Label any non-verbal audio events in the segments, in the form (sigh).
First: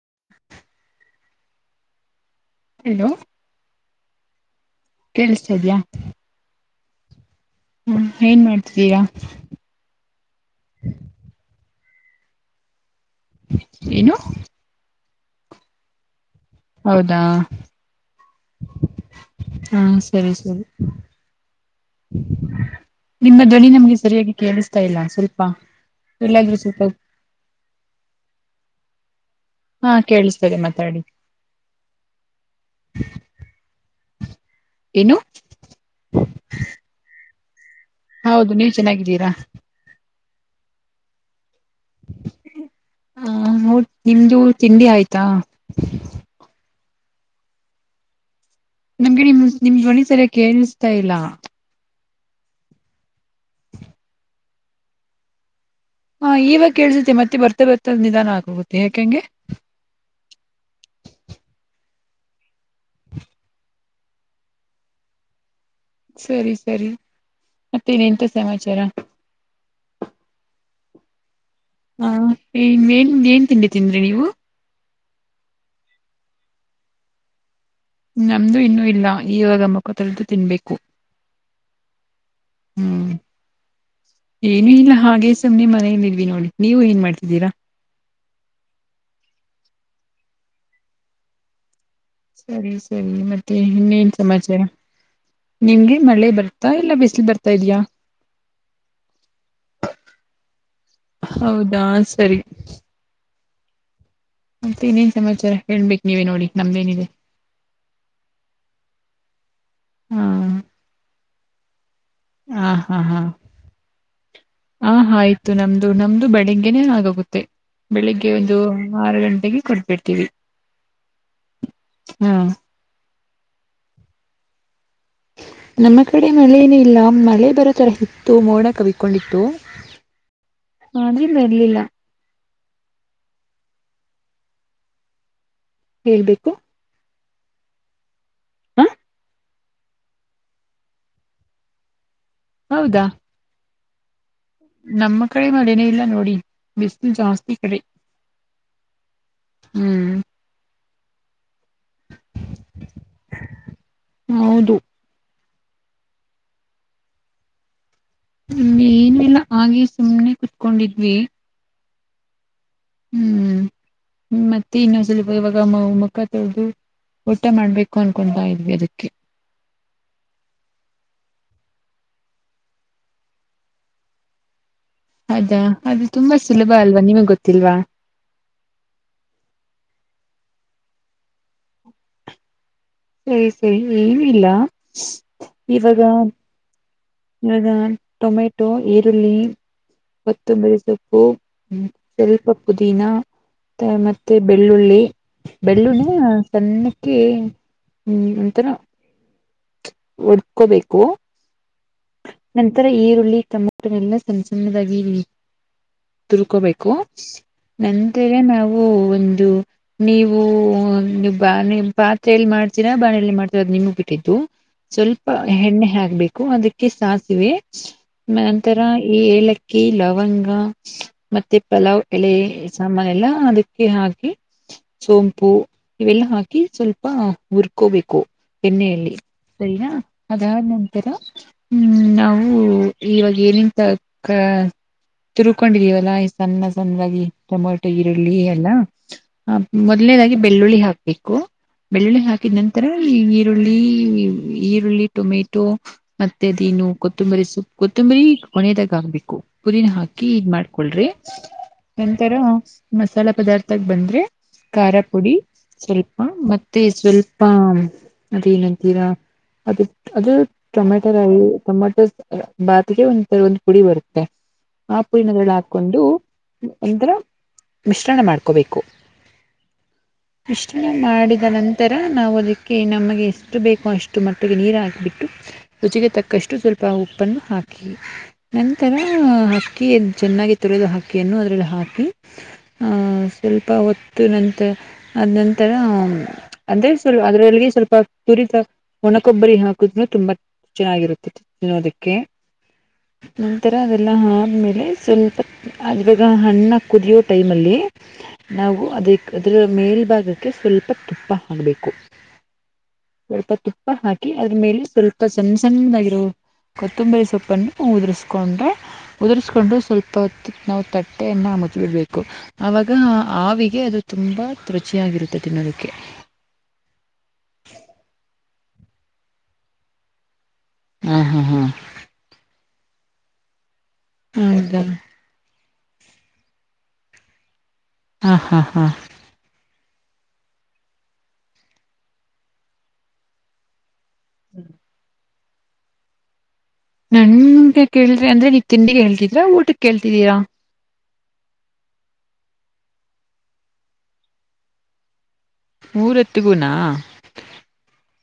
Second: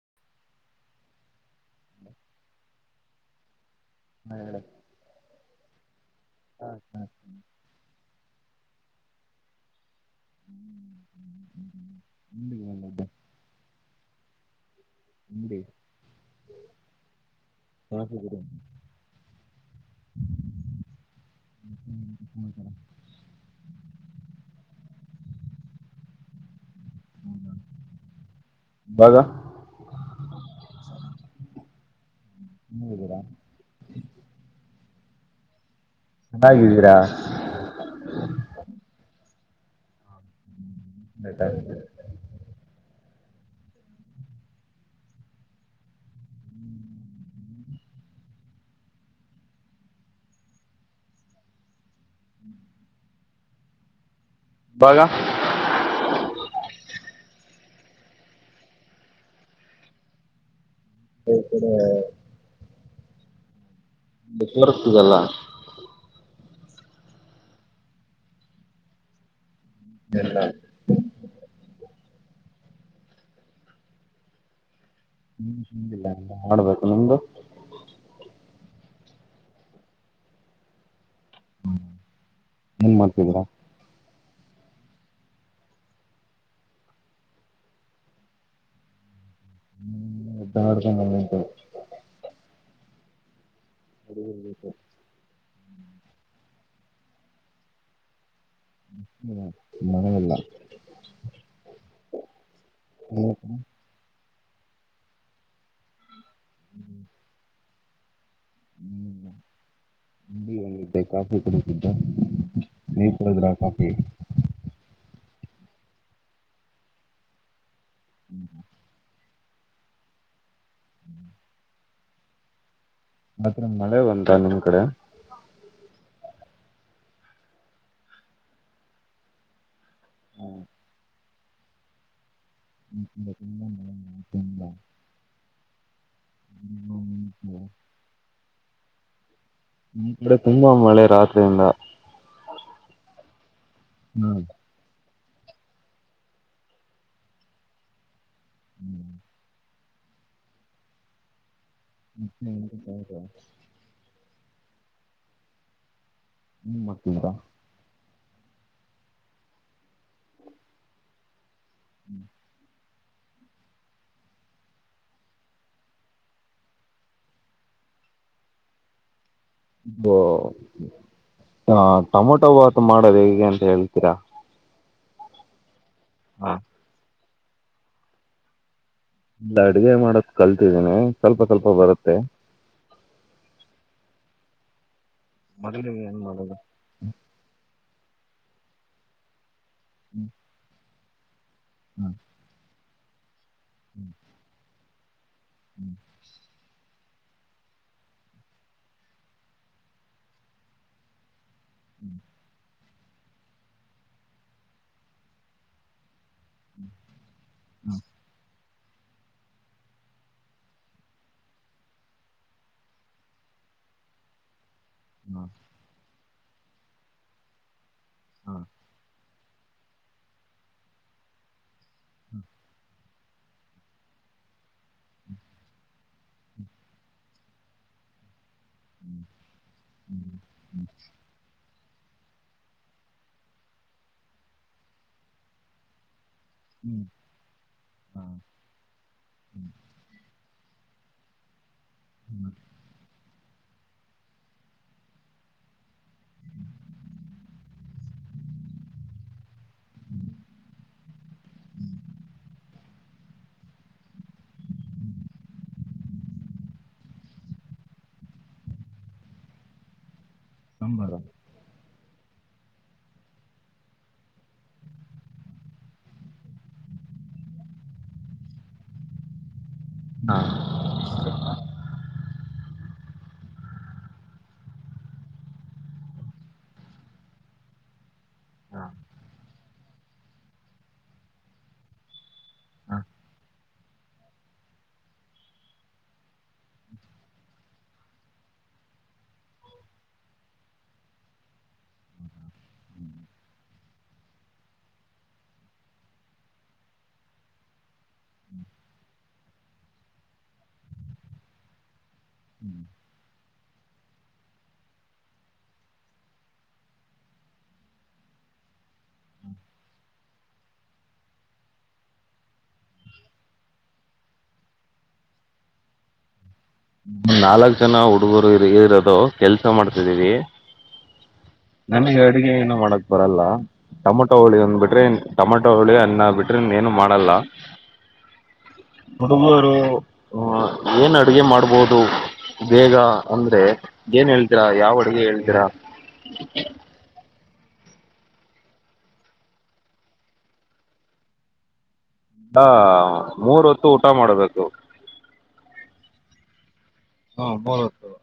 (inaudible) Hello. (inaudible) ಕೇಳಿಸತ ಇದಿಯಾ. ಹ್ಮ ಏನ್ ಮಾಡ್ತಿದ್ದೀರಾ. ಹ್ಮ್ ಹ್ಮ. (inaudible) ಏನು. ಹ. ಹೌದಾ ಹಾ ಸರಿ ಸರಿ ನಿಮ್ಮ ಧ್ವನಿ ನಮ್ಗೆ ಸರಿಯಾಗಿ ಕೇಳಿಸ್ತಾ ಇಲ್ಲ. ಸ್ವಲ್ಪ ಚುಳ್ಳಾದ್ರರು ಸ್ವಲ್ಪ. (unintelligible) ಹಾ ಕೇಳಿಸ್ತದೆ ಮಾತಾಡಿ. ಏನು ಚೆನ್ನಾಗಿದ್ದೀರಾ ಹೌದು ನೀವ್ ಚೆನ್ನಾಗಿದ್ದೀರಾ (unintelligible) ಹಾ ಹೊ ನಿಮ್ದು ತಿಂಡಿ ಆಯ್ತಾ. ನಮ್ಗೆ ನಿಮ್ ನಿಮ್ ಧ್ವನಿ ಸರಿಯಾಗ ಕೇಳಸ್ತಾ ಇಲ್ಲಾ. ಇವಾಗ ಹಾ ಈವಾಗ ಕೇಳಸುತ್ತೆ ಮತ್ತೆ ಬರ್ತ ಬರ್ತದ ನಿಧಾನ ಆಕೋಗುತ್ತೆ ಯಾಕ್ ಹಂಗೆ. ಈಕಡೆ (inaudible) ನೆಟ್ವರ್ಕ್ ಸಿಗಲ್ಲ. ಸರಿ ಸರಿ ಮತ್ತೆ ಇನ್ ಎಂತ ಸಮಾಚಾರ. (unintelligible) ಹ ಏನ್ ಏನ್ ಏನ್ ತಿಂಡಿ ತಿಂದ್ರಿ ನೀವು. ಇನ್ನು ತಿಂದಿಲ್ಲ ಇನ್ನ ಮಾಡಡ್ಬೇಕು ನಿಮ್ದು. ನಮ್ದು ಇನ್ನುೂ ಇಲ್ಲ ಈವಾಗ ಮುಖ ತೊಳೆದು ತಿನ್ಬೇಕು. ಹ್ಮ್ ಎನ್ ಹ್ಮ್ ಮಾಡ್ತಿದೀರಾ. ಏನು ಇಲ್ಲ ಹಾಗೆ ಸುಮ್ನೆ ಮನಲ್ಲಿದ್ವಿ ನೋಡಿ ನೀವು ಏನ್ ಮಾಡ್ತಿದ್ದೀರಾ. ಹ್ಮ್ (unintelligible) ಸರಿ ಸರಿ ಮತ್ ತ್ತೆ ಇನ್ನೇನ್ ಸಮಾಚಾರ ನಿಮಗೇ ಮಳೆ ಬರ್ ತಾ ಇಲ್ಲಾ ಬಿಸ್ಲ್ ಬರ್ತಾ ಇದ್ಯಾ. ಹ್ಮ್ ಹೌದಾ ಸರಿ ಮತ್ತೆ ಇನ್ನೇನ್ ಸಮಾಚಾರ ಹೇಳ್ಬೇಕ್ ನೀವೇ ನೋಡಿ ನಮ್ದೇನಿದೆ. ಹಾ ನೇಮ್ದಿ ಆಗಿರ್ಬೇಕ್ ಅದು. (unintelligible) ಹ ಹಾ ಹಾ ಆ ಹ ಆಯ್ ತ್ತು ನಮ್ದು ನಮ್ದು ಬೆಳಿಗ್ಗೆನೆೇ ಆಗೋಗುತ್ತೆ. ಬೆಳಿಗ್ಗೆ ಒಂದು ಆರು ಗಂ ಟೆಗೆ ಕೊಟ್ಬಿಡ್ತೀವಿ. (unintelligible) ಹ್ಮ ಮಾತ್ತೆ ಮಳೆ ಬಂತಾ ನಿಮ್ ಕಡೆ. ನಮ್ಮ ಕಡೆ ಮಳೆ ಏನು ಇಲ್ಲ ಮಳೆ ಬರೋ ಥರ ಇತ್ತು ಮೋಡ ಕವಿಕೊಂಡಿತ್ತು. (unintelligible) ಬರಲಿಲ್ಲ (unintelligible) ಹೇಳ್ಬೇಕು (inaudible) ಹ ನಮ್ ಕಡೆ ತುಂಬಾ ಮಳೆ ರಾತ್ರಿಯಿಂದ. ಹೌದಾ ಹ್ಮ್ ನಮ್ಮ ಕಡೆ ಮಳೆನೇ ಇಲ್ಲ ನೋಡಿ ಬಿಸಲು ಜಾಸ್ತಿ ಈ ಕಡೆ. ಹ್ಮ್ ಹ್ಮ್ (inaudible) ಹೌದು ಏನ್ ಮಾಡ್ತಿದೀರಾ ಏನು ಇಲ್ಲ ಹಾಗೆ ಸುಮ್ನೆ ಕುತ್ಕೊಂಡಿದ್ವಿ. ಹ್ಮ್ ಹ್ಮ ಮತ್ತೆ ಇನ್ನೊಂದ್ ಸ್ವಲ್ಪ ಇವಾಗ ಮು ಮುಖ ತೊಳೆದು ಊಟ ಮಾಡ್ಬೇಕು ಅನ್ಕೊಂತಾ ಇದ್ವಿ ಅದಿಕ್ಕೆ ಓ ಟೊಮೊಟೊ ಆ ಬಾತ್ ಮಾಡೋದು ಹೆಂಗೆ ಅಂತ ಹೇಳ್ತೀರಾ. ಅದಾ ಅದು ತುಂಬಾ ಹಾ ಸುಲಭ ಅಲ್ವಾ ನಿಮಗೆ ಗೊತ್ ತಿಲ್ವಾ ಇಲ್ಲ ಅಡ್ಗೆ ಮಾಡದು ಕಲ್ತಿದ್ದೀನಿ ಸ್ವಲ್ಪ ಸ್ವಲ್ಪ ಬರುತ್ತೆ. ಸರಿ ಸರಿ ಏನು ಇಲ್ಲ ಮೊದಲಿಗೆ ಏನು ಮಾಡದು. ಈವಾಗ ಟೊಮೆಟೊ ಈರುಳ್ಳಿ. ಹ್ಮ್ ಮತ್ತೆ ಬೇಯಿಸೋದು ಹೂ ಹ್ಮ್ ಸ್ವಲ್ಪ ಪುದೀನಾ ಮತ್ತೆ ಮತ್ತೆ ಬೆಳ್ಳುಳ್ಳಿ ಈರುಳ್ಳಿ ಹ್ಮ್ ಬೆಳ್ಳುಳ್ಳಿ ಸಣ್ಣಕೆ ಹ್ಮ್ ಒಂಥರಾ ಒಡ್ಕೋಬೇಕು ಹ್ಮ್ ಒಂಥರಾ ಈರುಳ್ಳಿ ಟೊಮೆಟೊನೆಲ್ಲ ಸಣ್ಣ ಸಣ್ಣದಾಗಿ ಇ ತುರ್ಕೋಬೇಕು ಹ್ಮ್ ನಂತರ ನಾವು. ಹೂಂ ಒಂದು ನೀವು ನೀ ಬ ಪಾತ್ರೆಯಲ್ಲಿ ಮಾಡ್ತೀರಾ ಬಾಣಲಿ ಮಾಡ್ತೀರಾ ಅದು ನಿಮಿಗೆ ಬಿಟ್ಟಿದ್ದು. ಸ್ವಲ್ಪ ಹ್ಮ್ ಎಣ್ಣೆ ಹಾಕ್ಬೇಕ್ ಕು ಅದ್ ಕೆಸಾಸಿವೆ. ಹ್ಮ್ ಹಾ ಮನ್ಂತರ ಯೆ ಎಲಕ್ ಕ್ಕಿ ಲವಂಗ ಮತ್ತೆ ಪಲಾವ್ ಎಳ ಸಾಮಾನ ಎಲ್ಲ ಅದಕ್ಕೆ ಹಾಕಿ ಸೋಂಪು ಇವೆಲ್ಲ ಹಾಕಿ ಸ್ವಲ್ಪ ಹುರ್ಕೋಬೇಕು. ಎಣ್ಣೆಯಲ್ಲಿ ಹ್ಮ್ ಸರಿನಾ ಹ್ಮ್ ಹ್ಮ್ ಅದಾದ ನಂತರ. ಹ್ಮ್ ನಾವು ಇವಾಗ್ ಏನಂತ ತಿರುಕೊಂಡಿದೀವಲ್ಲಾ. ಸಣ್ಣ ಹ್ಮ್ ಹ್ಮ್ ಸಣ್ಣದಾಗಿ ಟೊಮೊಟೊ ಹಾ ಈರುಳ್ಳಿ ಎಲ್ಲ ಹ್ಮ್ ಮೊದನೇದಾಗಿ. ಬೆಳ್ಳುಳ್ಳಿ ಹಾಕ್ಬೇಕು. ಬೆಳ್ಳುಳ್ಳಿ ಹ್ಮ್ ಹಾಕಿದ ನಂತರ ಈ ಈರುಳ್ಳಿ ಈರುಳ್ಳಿ ಟೊಮೆಟೊ ಮತ್ ಮತ್ತೆ ಅದೇನು ಕೊತ್ತಂಬರಿ ಸೊಪ್ ಕೊತ್ತಂಬರಿ ಕೊನೆದಾಗ ಹಾಕ್ಬೇಕು ಪುದಿನ ಹಾಕಿ ಇದನ್ನ ಮಾಡ್ಕೊಳ್ರಿ ನಂತರ ಮಸಾಲೆ ಪದಾರ್ಥಗ್ ಬಂದ್ರೆ ಖಾರ ಪುಡಿ ಸ್ವಲ್ಪ ಮತ್ತೆ ಸ್ವಲ್ಪ ಅದೇನಂತೀರಾ ಅದು ಅದು. ಟೊಮೆಟ್ ಸಾಂಬಾರ (unintelligible) ಟೊಮೆಟೊ ಅಲ್ಲ ಬಾತಿಗೆ ಒಂದ್ ಒಂದ್ ಪುಡಿ ಬರುತ್ತೆ ಆ ಪುಡಿನ ಅದ್ರಲ್ಲಿ ಹಾಕೊಂಡು ಅಂದ್ರ ಮಿಶ್ರಣ ಮಾಡ್ಕೋಬೇಕು. ಹಾ ಇಷ್ಟಿನ ಮಾಡಿದ ನಂತರ. ನಾವು ಅದಕ್ಕೆ ನಮಗೆ ಎಷ್ಟು ಬೇಕೋ ಅಷ್ಟು ಮಟ್ಟಿಗೆ ನೀರು ಹಾಕಿಬಿಟ್ಟು. ರುಚಿಗೆ ತಕ್ಕಷ್ಟು ಸ್ವಲ್ಪ ಉಪ್ಪನ್ನು ಹಾಕಿ ಹಾ ಹಾ ನಂತರ ಅಕ್ಕಿ ಚೆನ್ನಾಗಿ ತುರಿದು ಅಕ್ಕಿಯನ್ನು ಅದ್ರಲ್ಲಿ ಹಾಕಿ ಆಹ ಸ್ವಲ್ಪ ಹೊತ್ತು ನಂತರ ಅದ ನಂತರ ಅಂದ್ರೆ ಸ್ವಲ್ ಅದರಲ್ಲಿಗೆ ಸ್ವಲ್ಪ ತುರಿದ ಒಣ ಕೊಬ್ಬರಿ ಹಾಕುದ್ ತುಂಬಾ. ಚೆನ್ನಾಗಿರುತ್ತೆ ತಿನ್ನೋದಕ್ಕೆ. (unintelligible) ನಂತರ ಅದೆಲ್ಲ ಆದ್ಮೇಲೆ ಸ್ವಲ್ಪ ಇವಾಗ ಅನ್ನ ಕುದಿಯೋ ಟೈಮಲ್ಲಿ ನಾವು ಅದಕ್ಕೆ ಅದರ ಮೇಲ್ಭಾಗಕ್ಕೆ ಸ್ವಲ್ಪ ತುಪ್ಪ ಹಾಕ್ಬೇಕು. ಸ್ವಲ್ಪ ತು ಪ್ಪ ಹಾಕಿ ಅದರ ಮೇಲೆ ಸ್ವ ಲ್ಪ ಸಣ್ ಸಣ್ಣದ ಆಗರೋ ಕೊತ್ತಂಬರಿ ಸೊಪ್ಪನ್ನು ಉದುರ್ಸ್ಕೊಂಡೆ. ಉದುರಿಸ್ಕೊಂಡು ಸ್ವಲ್ಪ. ನಾವು ತಟ್ಟೆಯನ್ನ ಮುಚ್ಚಬಿಡ್ಬೇಕು ಆವಾಗ ಆವಿಗೆ ಅದು ತುಂಬಾ ತ್ರುಚಿಯಾಗಿರುತ್ತೆ ತಿನ್ನೋದೀಕ್ಕೆ. ನಾಲ್ಕ್ ಜನ ಹುಡುಗರು ಹುಡುಗೀರ್ ಇರೋದ್ ಕೆಲ್ಸ ಮಾಡ್ತಿದೀವಿ. ಹಾ ನಮಿಗ್ ಅಡುಗೆ ಏನು. ಮಾಡಕ್ ಬರಲ್ಲ. ಟಮೊಟೋ ಹುಳಿ ಒಂದ ಹೌದಾ ಬಿಟ್ರೆ ಟಮೊಟ್ ಟೊಮೆಟೊ ಹುಳಿ ಅನ್ನ ಬಿಟ್ರೆ ಇನ್ನ ಏನು ಮಾಡಲ್ಲ. ಹಾ ಹಾ ಹಾ. ಹ ಏನ್ ಅಡುಗೆ ಮಾಡ್ಬೋದು ಬೇಗ ಅಂದ್ರೆ. ಏನ್ ಹೇಳ್ತೀರಾ ಯಾವ್ ಅಡುಗೆ ಹೇಳಿ ತೀರ. (unintelligible) ನನ್ಗೆ ಕೇಳಿ ಅಂದ್ರೆ ನೀವು ತಿಂಡಿ ಹೇಳ್ತಿದ್ರಾ ಊಟಕ್ಕೆ ಕೇಳ್ತಿದ್ದೀರಾ. ಬಾ ಮೂರ ಹೊತ್ತು ಊಟ ಮಾಡಬೇಕು. ಮೂರಹೋತ್ತಿಗುನಾ. ಹ ಬ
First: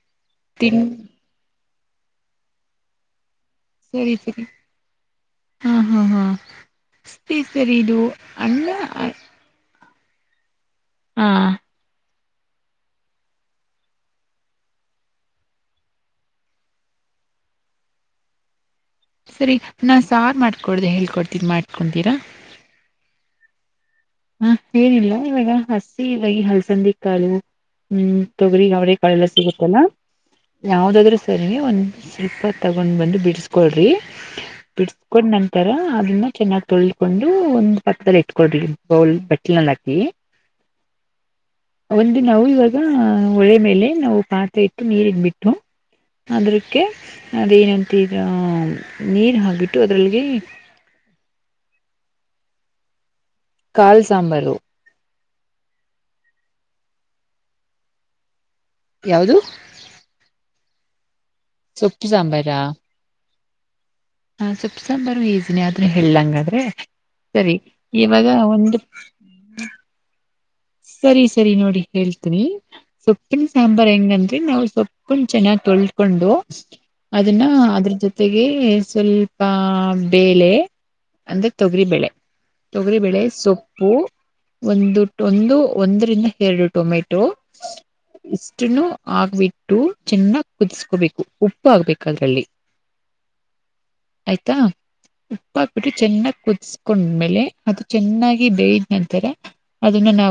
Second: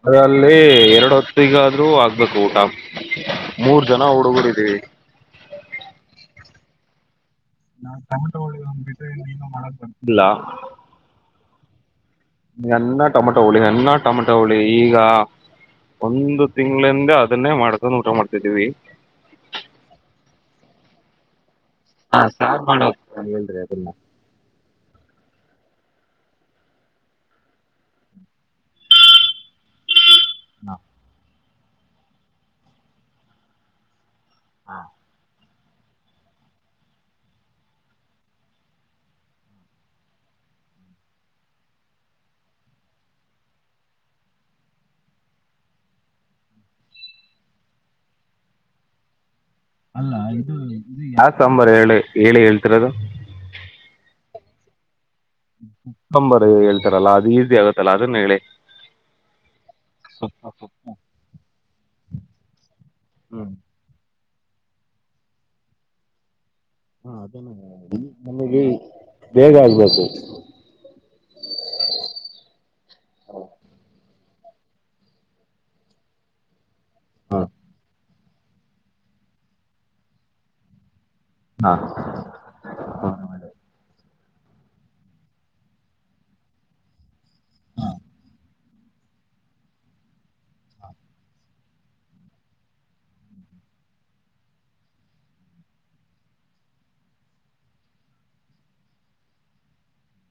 ಅದರಲ್ಲಿ ಎರಡು ಹೊತ್ತಿಗೆ. (unintelligible) ಆಗ್ಬೇಕು ಊಟ. ಮೂರ್ ಜನ ಸರಿ ಸರಿ ಹುಡುಗರಿದ್ದೀವಿ ಹಾ ಹಾ ಹಾ ಸರಿ ಸರಿ ನಾ ಇದು ಟಮಟೊ ಹೋಳಿ ಅನ್ನಾ. ಒಂದ್ ಬಿಟ್ರೆ ನೀನು (unintelligible) ಹಾ. ಅನ್ನ ಟೊಮೊಟೋ ಹುಳಿ ಅನ್ನ ಟೊಮೆಟೋ ಹುಳಿ ಈಗಾ ಒಂದು ತಿಂಗಳಿಂದ ಅದನ್ನೇ ಮಾಡ್ಕೊಂಡ ಊಟ ಮಾಡ್ತಿದ್ದೀವಿ. ಸರಿ ನಾನ್ ಸಾರ್ ಮಾಡ್ಕೊಡ್ದ ಹೇಳ್ಕೊಡ್ತಿದ್ ಮಾಡ್ ಹ ಸಾರ್ ಮಾಡದ ಇಲ್ಲ. ಹ ಏನಿಲ್ಲ ಇವಾಗ ಹಸಿ ಇವಾಗಿ ಹಲ್ಸಂದಿ ಕಾಳು ಹ್ಮ್ ತೊಗರಿ ಅವ್ರ ಕಾಳೆಲ್ಲ ಸಿಗುತ್ತಲ್ಲಾ. ಯಾವದಾದ್ರು. ಸರಿ ಒಂದು ಸ್ವಲ್ಪ ತಗೊಂಡು ಬಂದು ಬಿಡಿಸ್ಕೊಳ್ರಿ. ಹಾ ಬಿಡ್ಸ್ಕೊಂಡ ನನ್ ತರ ಅದನ್ನ ಚೆನ್ನಾಗ್ ತೊಳಕೊಂಡು ಒಂದ್ ಪಕ್ಕದಲ್ಲಿ ಇಟ್ಕೊರೀ. ಬೌಲ್ ಬಟ್ಲಿನಲ್ಲಿ ಹಾಕಿ ಒಂದ ನಾವು ಇವಾಗ ಹೊಳೆ ಮೇಲೆ ನಾವು ಪಾತ್ ಇಟ್ಟು ನೀರ್ಟ್ಬಿಟ್ಟು ಅದ್ರಕ್ಕೆ ಅದೇಏನಂತರ ನೀರ್ ಹಾ ಅಲ್ಲ ಅದು ಯಾ ಸಾಂಬಾರ ಹೇಳಿ. ಹೇಳಿ ಹೇಳ್ತಿರದು. ಕಾಳು (unintelligible) ಕುಕ್ಕಂಬರ್ ಹೇಳ್ತಾರಲ್ಲಾ ಅದು ಈಸಿ ಆಗತ್ತಲ್ಲಾ ಅದನ್ನ ಹೇಳಿ. ಯಾವದು. ಸೊಪ್ಪ ಸಾಂಬಾರಾ. ಹ್ಮ್. ಹ ಸೊಪ್ಸಂಬರ್ ಈಸಿನಿ ಆದ್ರೆ ಹೇಳಲಂಗಾದ್ರೆ. ಹಾ ಅದ ನನಗೆ ಬೇಗ ಆಗ್ಬೇಕು. ಸರಿ ಸರಿ ನೋಡಿ ಹೇಳ್ತನಿ ಸೊಪ್ಪಿನಿ ಸಾಂಬಾರ್ ಹೆಂಗ (unintelligible) ಸೊಪ್ಪನ್ ಚೆನ್ನಾಗ್ ತೊಳ್ಕೊಂಡು. ಹಾ ಅದನ್ನ ಅದ್ರ ಜೊತೆ. ಜೊತೆಗೆ ಸ್ವಲ್ಪ ಬೇಳೆ ಅಂದ್ರೆ ಹಾ ತೊಗರಿಬೇಳೆ ತೊಗರಿಬೇಳೆ ಕಾಳು ಸೊಪ್ಪು ಒಂದು ಒಂದು ಒಂದರಿಂದ ಎರಡು ಟೊಮೆಟೊ ಇಷ್ಟನ್ನು ಆಗ್ಬಿಟ್ಟು ಚಿನ್ನ ಕುದಿಸ್ಕಡಿ ಉಪ್ಪ ಉಪ್ಪು ಹಾಕ್ಬೇಕ ಅದ್ರಲ್ಲಿ ಆಯ್ತಾ ಉಪ್ಪು ಹಾಕ್ಬಿಟ್ಟು ಚೆನ್ನಾಗಿ ಕುದಿಸಕೊಂಡ್ಮೇಲೆ ಅದು ಚೆನ್ನಾಗಿ ಬೆಯ್ದ ನಂತರ ಅನ್ನ ನ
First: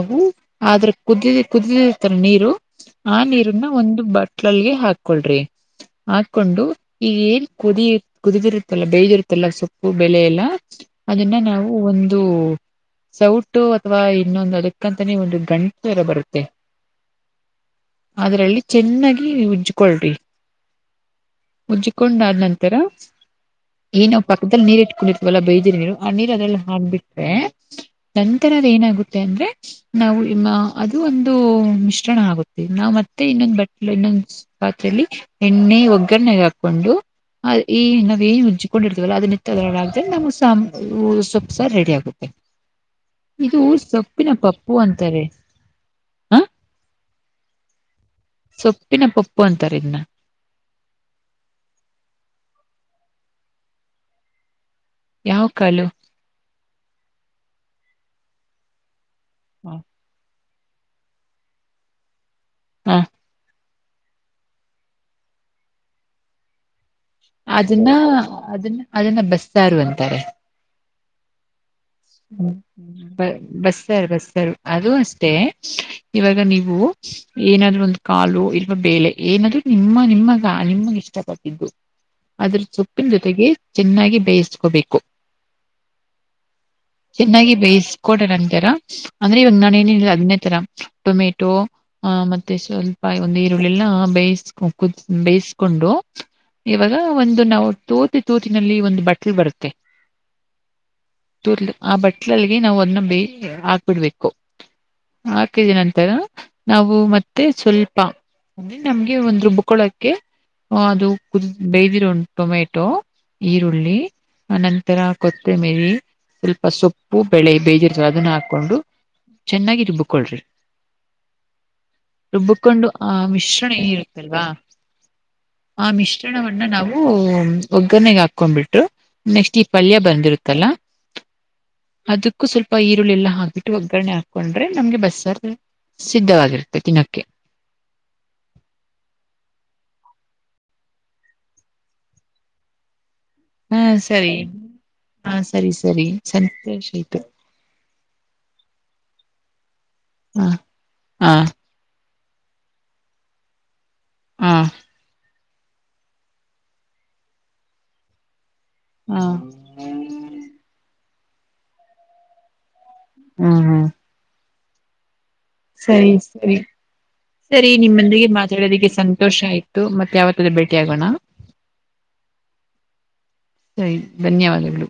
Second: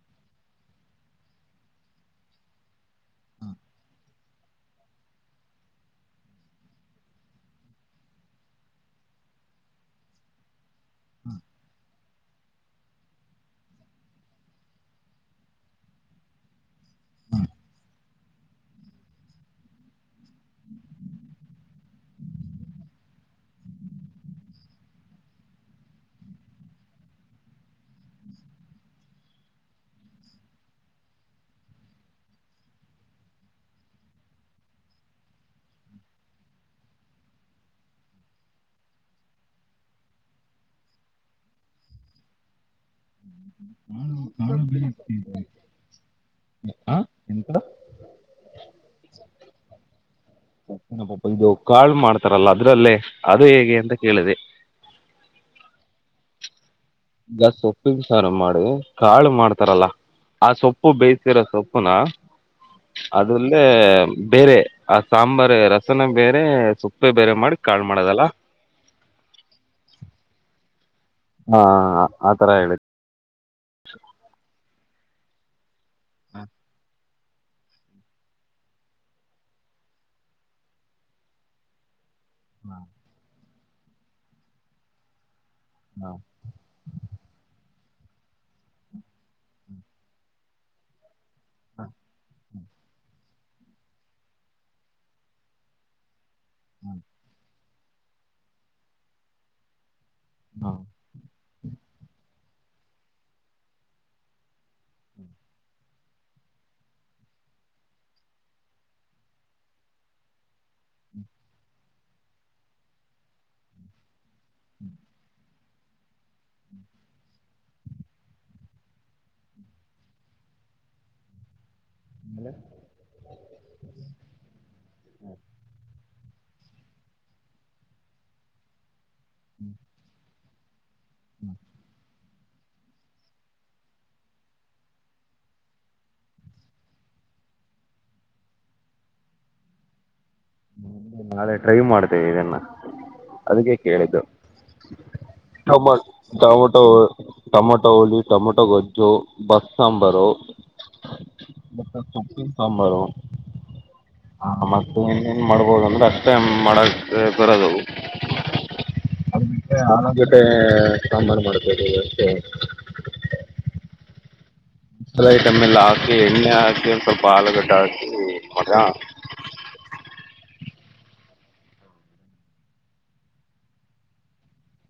ಕುದಿತ್ತ ನೀರು ಆ ನೀರನ್ನ ಒಂದು ಬಟ್ಲಲ್ಗೆ ಹಾಕಳ್ರಿ ಹಾಕೊಂಡು ಈಗ ಏನ್ ಕುದಿ ಕುದಿದಿರುತ್ತಲ್ಲ ಬೇದಿರುತ್ತಲ್ಲ ಸೊಪ್ಪು ಬೆಳ ಎಲ್ಲ ಅದನ್ನ ನಾವು ಒಂದು ಸೌಟು ಅಥವಾ ಇನ್ನೊಂದು ಅದಕ್ಕಂತಾನೆ ಒಂದು ಗಂಟೆರ ಬರುತ್ತೆ ಅದ್ರಲ್ಲಿ ಚೆನ್ನಾಗಿ ಉಜ್ಜ್ಕಳ್ರಿ ಉಜ್ಜಕೊಂಡ ಆದ್ ನಂತರ ಏನಾವ್ ಪಕ್ಕದಲ್ಲಿ ನೀರ್ ಇಟ್ಕೊಂಡಿತ್ವಲ್ಲ ಬೈದಿರಿ ನೀರು ಆ ನೀರ್ ಅದಲ್ಲ ಆದನಂತರ ನೀರ್ ಹಾಕಬಿಟ್ರೆ ನಂತರ ಅದ ಏನಾಗುತ್ತೆ ಅಂದ್ರೆ ನಾವು ಅದು ಒಂದು ಮಿಶ್ರಣ ಆಗುತ್ತೆ ನಾವ್ ಮತ್ತೆ ಇನ್ನೊಂದ ಬಟ್ ಇನ್ನೊಂದ ಪಾತ್ರಲ್ಲಿ ಎಣ್ಣೆ ಒ ಕನಗ್ ಹಾಕೊಂಡು ಈ ನಾವವು ಏನ್ ಉಜ್ಜಕೊಂಡಿರ್ತವಲ್ಲ ಅದ ನಿತ್ತದ ಆ್ರ (unintelligible) ನಮ್ ಉ ಸೊಪ್ಪು ಸ ರೆಡಿ ಆಗುತ್ತೆ ಇದು ಊರ್ ಸೊಪ್ಪು ಹ ಹ ಎಂತ (inaudible) ಸೊಪ್ಪಿನ ಪೊಪ್ಪು ಅಂತಾರ ಇದನ ಒಂದು ಕಾಳ್ ಮಾಡ್ತಾರಲ್ಲ ಅದ್ರಲ್ಲೇ ಅದು ಹೇಗೆ ಅಂತ ಕೇಳಿದೆ ಯಾವ ಕಲು ಗಸ್ ಸೊಪ್ಪಿ ಸಾರ ಮಾಡಿ ಕಾಳು ಮಾಡ್ತಾರಲ್ಲ ಆ ಸೊಪ್ಪು ಬೇಯ್ಸಿರೋ ಸೊಪ್ಪುನಾ ಹ ಅದಲ್ಲಿ ಮ ಬೇರೆ ಆ ಸಾಂಬಾರ್ ರಸನ ಬೇರೆ ಸ ಅದನ್ನ ಅದನ್ನ ಅದನ್ನ ಬಸ್ತಾರು ಅಂತಾರೆ ಹಾ ಆತರ ಹೇಳಿದ್ ಹ್ಮ ಬಸ್ತಾರ ಬಸ್ತಾರ ಅದು ಅಷ್ಟೇ ಇವಾಗ ಹ ನೀವು ಏನಾದ್ರು ಒಂದು ಕಾಲು ಇಲ್ವಾ ಬೇಳೆ ಏನಾದ್ರು ನಿಮ್ಮ ನಿಮಗ ನಿಮಗೆ ಇಷ್ಟಪಟ್ಟಿದ್ದು ಅದ್ರ ಹಾ ಸೊಪ್ಪಿನ ಜೊತೆಗೆ ಚೆನ್ನಾಗಿ ಬೇಯಿಸ್ಕೋಬೇಕು ಹಾ ಚೆನ್ನಾಗಿ ಬೇಯಿಸಕೊಡರ್ ಅಂತರ ಅಂದ್ರೆ ಇವಾಗ ನಾನ ಏನಲ್ಲ ಹದನೇ ತರ ಟೊಮೆಟ ಟೊಮೆಟೊ ಹಾ ಆ ಮತ್ತೆ ಮತ್ತೆ ಸ್ವಲ್ಪ ಒಂದು ಈರುಳ್ಳೆಲ್ಲ ಬೇಯಿಸ ಕ ಬೇಯಿಸ್ಕೊಂಡು ಇವಾಗ ಒಂದು ನಾವು ತೋತಿ ತೋತಿನಲ್ಲಿ ಒಂದು ಬಟ್ಲು ಬರುತ್ತೆ ಹಾ ತೋತ್ಲು ಆ ಬಟ್ಲಲ್ಗೆ ನಾವು ಅದನ್ನ ಬೇಯ ಹಾಕ್ಬಿಡ್ಬೇಕು ಹಾಕಿದ ನಂತರ ನಾವು ಮತ್ತೆ ಸ್ವಲ್ಪ ಅಂದ್ರೆ ನಮ್ಗೆ ಒಂದು ರುಬ್ಕೊಳಕ್ಕೆ ಅದು ಕುದ ಬೇಯ್ದಿರೋ ಟೊಮೆಟೊ ಈರುಳ್ಳಿ ಅನಂತರ ಕೊ ಮೇರೀ ಸೊಪ್ಪು ಬೆಳೆ ಬೇಜಿರ್ತ ಅದನ್ನ ಹಾಕೊಂಡು ಚೆನ್ನಾಗಿ ರುಬ್ಕೊಳ್ರಿ ಆಮೇಲೆ ರುಬ್ಬಕೊಂಡು ಆ ಮಿಶ್ರಣ ಏ ಇರುತ್ತಲ್ವಾ ಆ ಮಿಶ್ರ ಚಿಣವನ್ನ ನಾವು ಒಗ್ಗರಣಗ್ ಹಾಕೊಂಡ್ಬಿಟ್ರು ನೆಕ್ಸ್ಟ್ ಈ ಪಲ್ಯ ಬಂದಿರುತ್ತಲ್ಲ ಅದಕ್ಕೂ ಸ್ವಲ್ಪ ಈರುಳ್ಳಿಲ್ಲಾ ಹಾಕ್ಬಿಟ್ಟು ಒಗ್ಗರಣೆ ಹಾಕೊಂಡ್ರೆ ನಮ್ಗೆ ಬಸ್ಸರ್ ಸಿದ್ಧವಾಗಿರುತ್ತೆ ದಿನಕ್ಕೆ ನ ನಾಳೆ ಟ್ರೈ ಮಾಡ್ತೇವೆ ಇದನ್ನ ಅದಕ್ಕೆ ಹಾ ಕೇಳಿದ್ದು ಸರಿ ಹಾ ಸರಿ ಟಮ ಸರಿ ಟೊಮೊಟೋ ಸಂತೋಷ ಆಯ್ತು ಟೊಮೊಟೋ ಹುಳಿ ಟೊಮೊಟೊ ಗೊಜ್ಜು ಬಸ್ ಸಾಂಬಾರು ಹ ಹಾ ಸಾಂಬಾರು ಹಾ ಮತ್ತೆ ಏನು ಮಾಡ್ಬೋದು ಅಂದ್ರರೆ ಅಷ್ಟ ಟೈಮ್ ಮಾಡೋಕ್ಕೆ ಬರೋದುವು (inaudible) ಹಾ ಅವನ ಜೊತೆ ಸಾಂಬಾರು ಮಾಡ್ಬೇು ಅಷ್ಟೇ ಹ್ಮ್ ಹ್ಮ್ ಮಸಾಲೆ ಐಟಮ್ ಎಲ್ಲ ಸರಿ ಹಾಕಿ ಎಣ್ಣೆ ಸರಿ ಹಾಕಿ ಒಂದ್ ಸ್ವಲ್ಪ ಸರಿ ಆಲೂಗಡ್ಡೆ ಹಾಕಿ ನಿಮ್ಮಂದಿಗೆ ಮಾಡ್ದ ಮಾತಾಡೋದಕ್ಕೆ ಸಂತೋಷ ಆಯ್ತು ಮತ್ತ ಯಾವತ್ತಾದ ಬೆ ಸಿಗೋಣ ಸರಿ ಧನ್ಯವಾದಗಳು